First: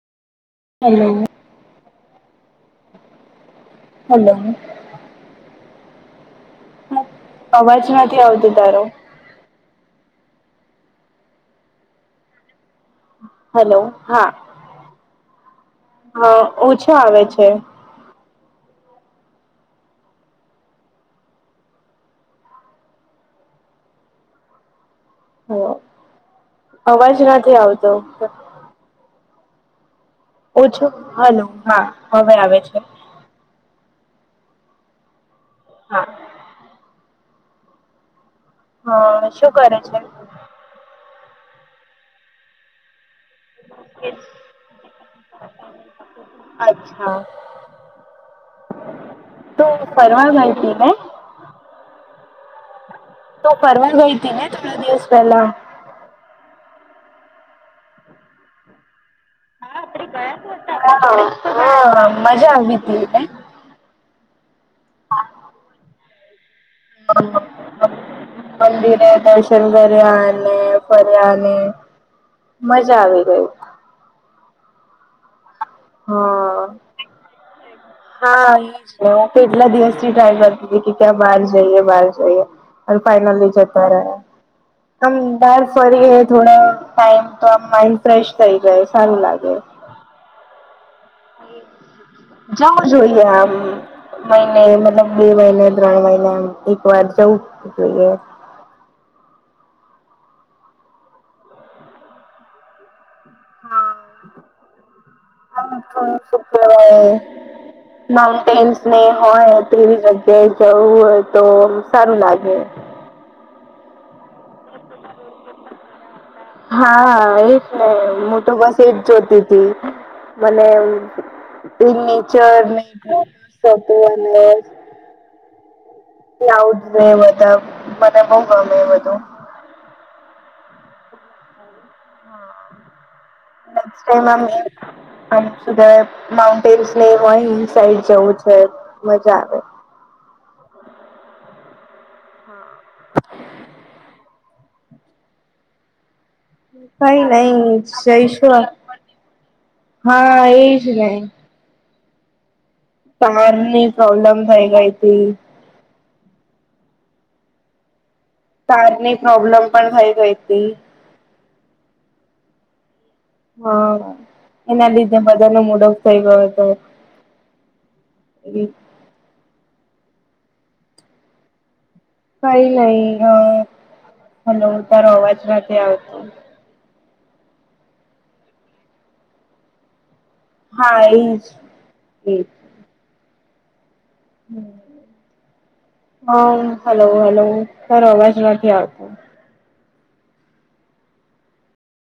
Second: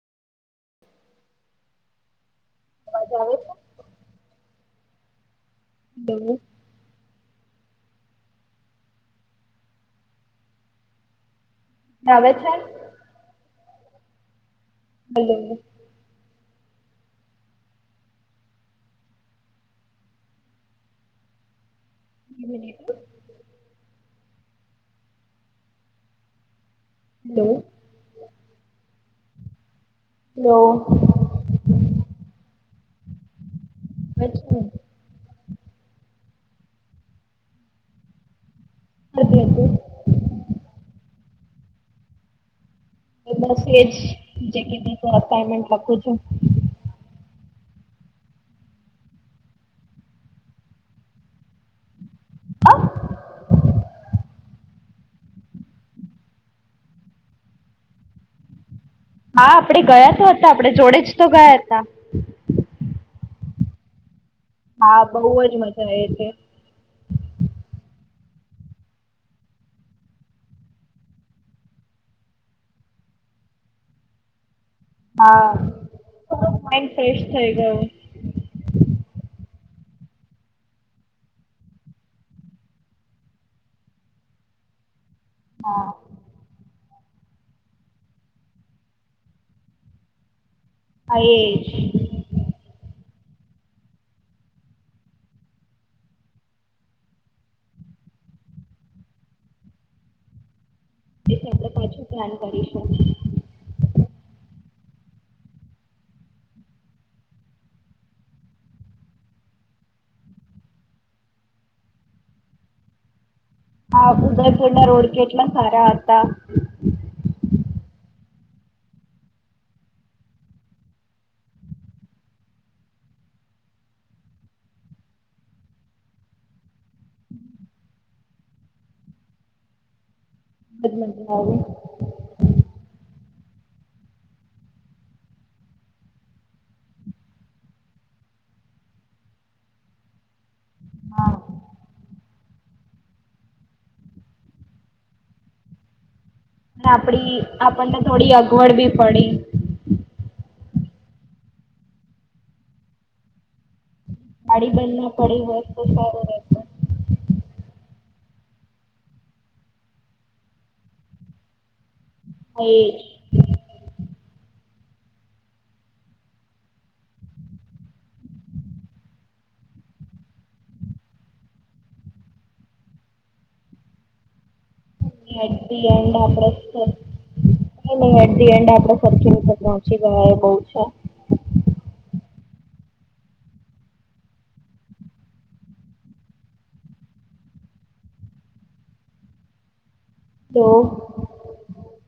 Hello અવાજ આવે છે? હલો હલો અવાજ નથી આવતો તારો. આવે છે? હલો હા હલો હા ઓછા આવે છે. [unintelligible] હ અવાજ હો હલો નથી આવતો. હલો ઓછો આવે હલો હા હવે આવે છે. અચ્છ. હા હા નથી શું આવતું. કરે છે? બસ એજ [unintelligible] અસાઈનમેંટ લખુ છું. અચ્છા તો ફરવા ગઈ હતી ને? હા તુ ફરવા ગઈ તીને થોડા દિવસ પહેલા? હા આપણે [unintelligible] હા મજા આવીવી હતી. હા બઉુજ મજા આવે છે. [unintelligible] મંદિરે દર્શન કરયા ને ફ્રરયાને. મજા આવી ગઈ. હા થોડો હા માઈન્ડ ફ્રેશ થઈ ગયો. હા એ જ હું તો એટલા દિવસ થી ટ્રાય કરતી હતી કે ક્યાં બહાર જઈએ બહાર જઈએ. ફાઈનલી જતારાયા. બહાર હા ફરીયે થોડો ટાઈમ તો આ માઇન્ડ ફ્રેશ થઈ જાય સારું લાગે. હા એજ. જવું જોઈએ આમ મહિને મતલબ બે મહિને ત્રણ મહિનેમ એક વાર જવું જ જોઈએ. એ આપણે પાછું પ્લાન કરીશું. હા [unintelligible] માઉન્ટેન્સ ને હોય તેવી જગ્યાએ જવું હોય તો સારું લાગે. હા ઉતરસંડા રોડ કેટલા સારા હતા. હા એજ ને હું તો બસ એજ જોતી હતી મને [unintelligible] આવ જ બધા મને બઉ ગમે એ બધું. [unintelligible] નેક્સ ટાઈમ આમ સુ કેહવાય માઉન્ટેન્સ ને હોય સાઈડ જવું છે મજા આવે. હા [inaudible] અને કઈ આપડી નઈ આપણને થોડી જઈશ અગવડ બી પડી હા એજ ને. કાર ની પ્રોબ્લેમ થઈ ગઈ હતી. ખુબ સારું. કાર ની પ્રોબ્લેમ પણ થઈ ગઈ હતી. એજ. હા એના લીધે બધાનો મુડફ થઇ ગયો હતો. [inaudible] કઈ નહી હલો હ તારો અવાજ નથી આવતો. કઈ નઈ એટ ધી એન્ડ આપડે [unintelligible] પહોંચી ગયા બોવ. હા એજ એ. હા હલો હલો કારો અવાજ નથી આવતો. હલો..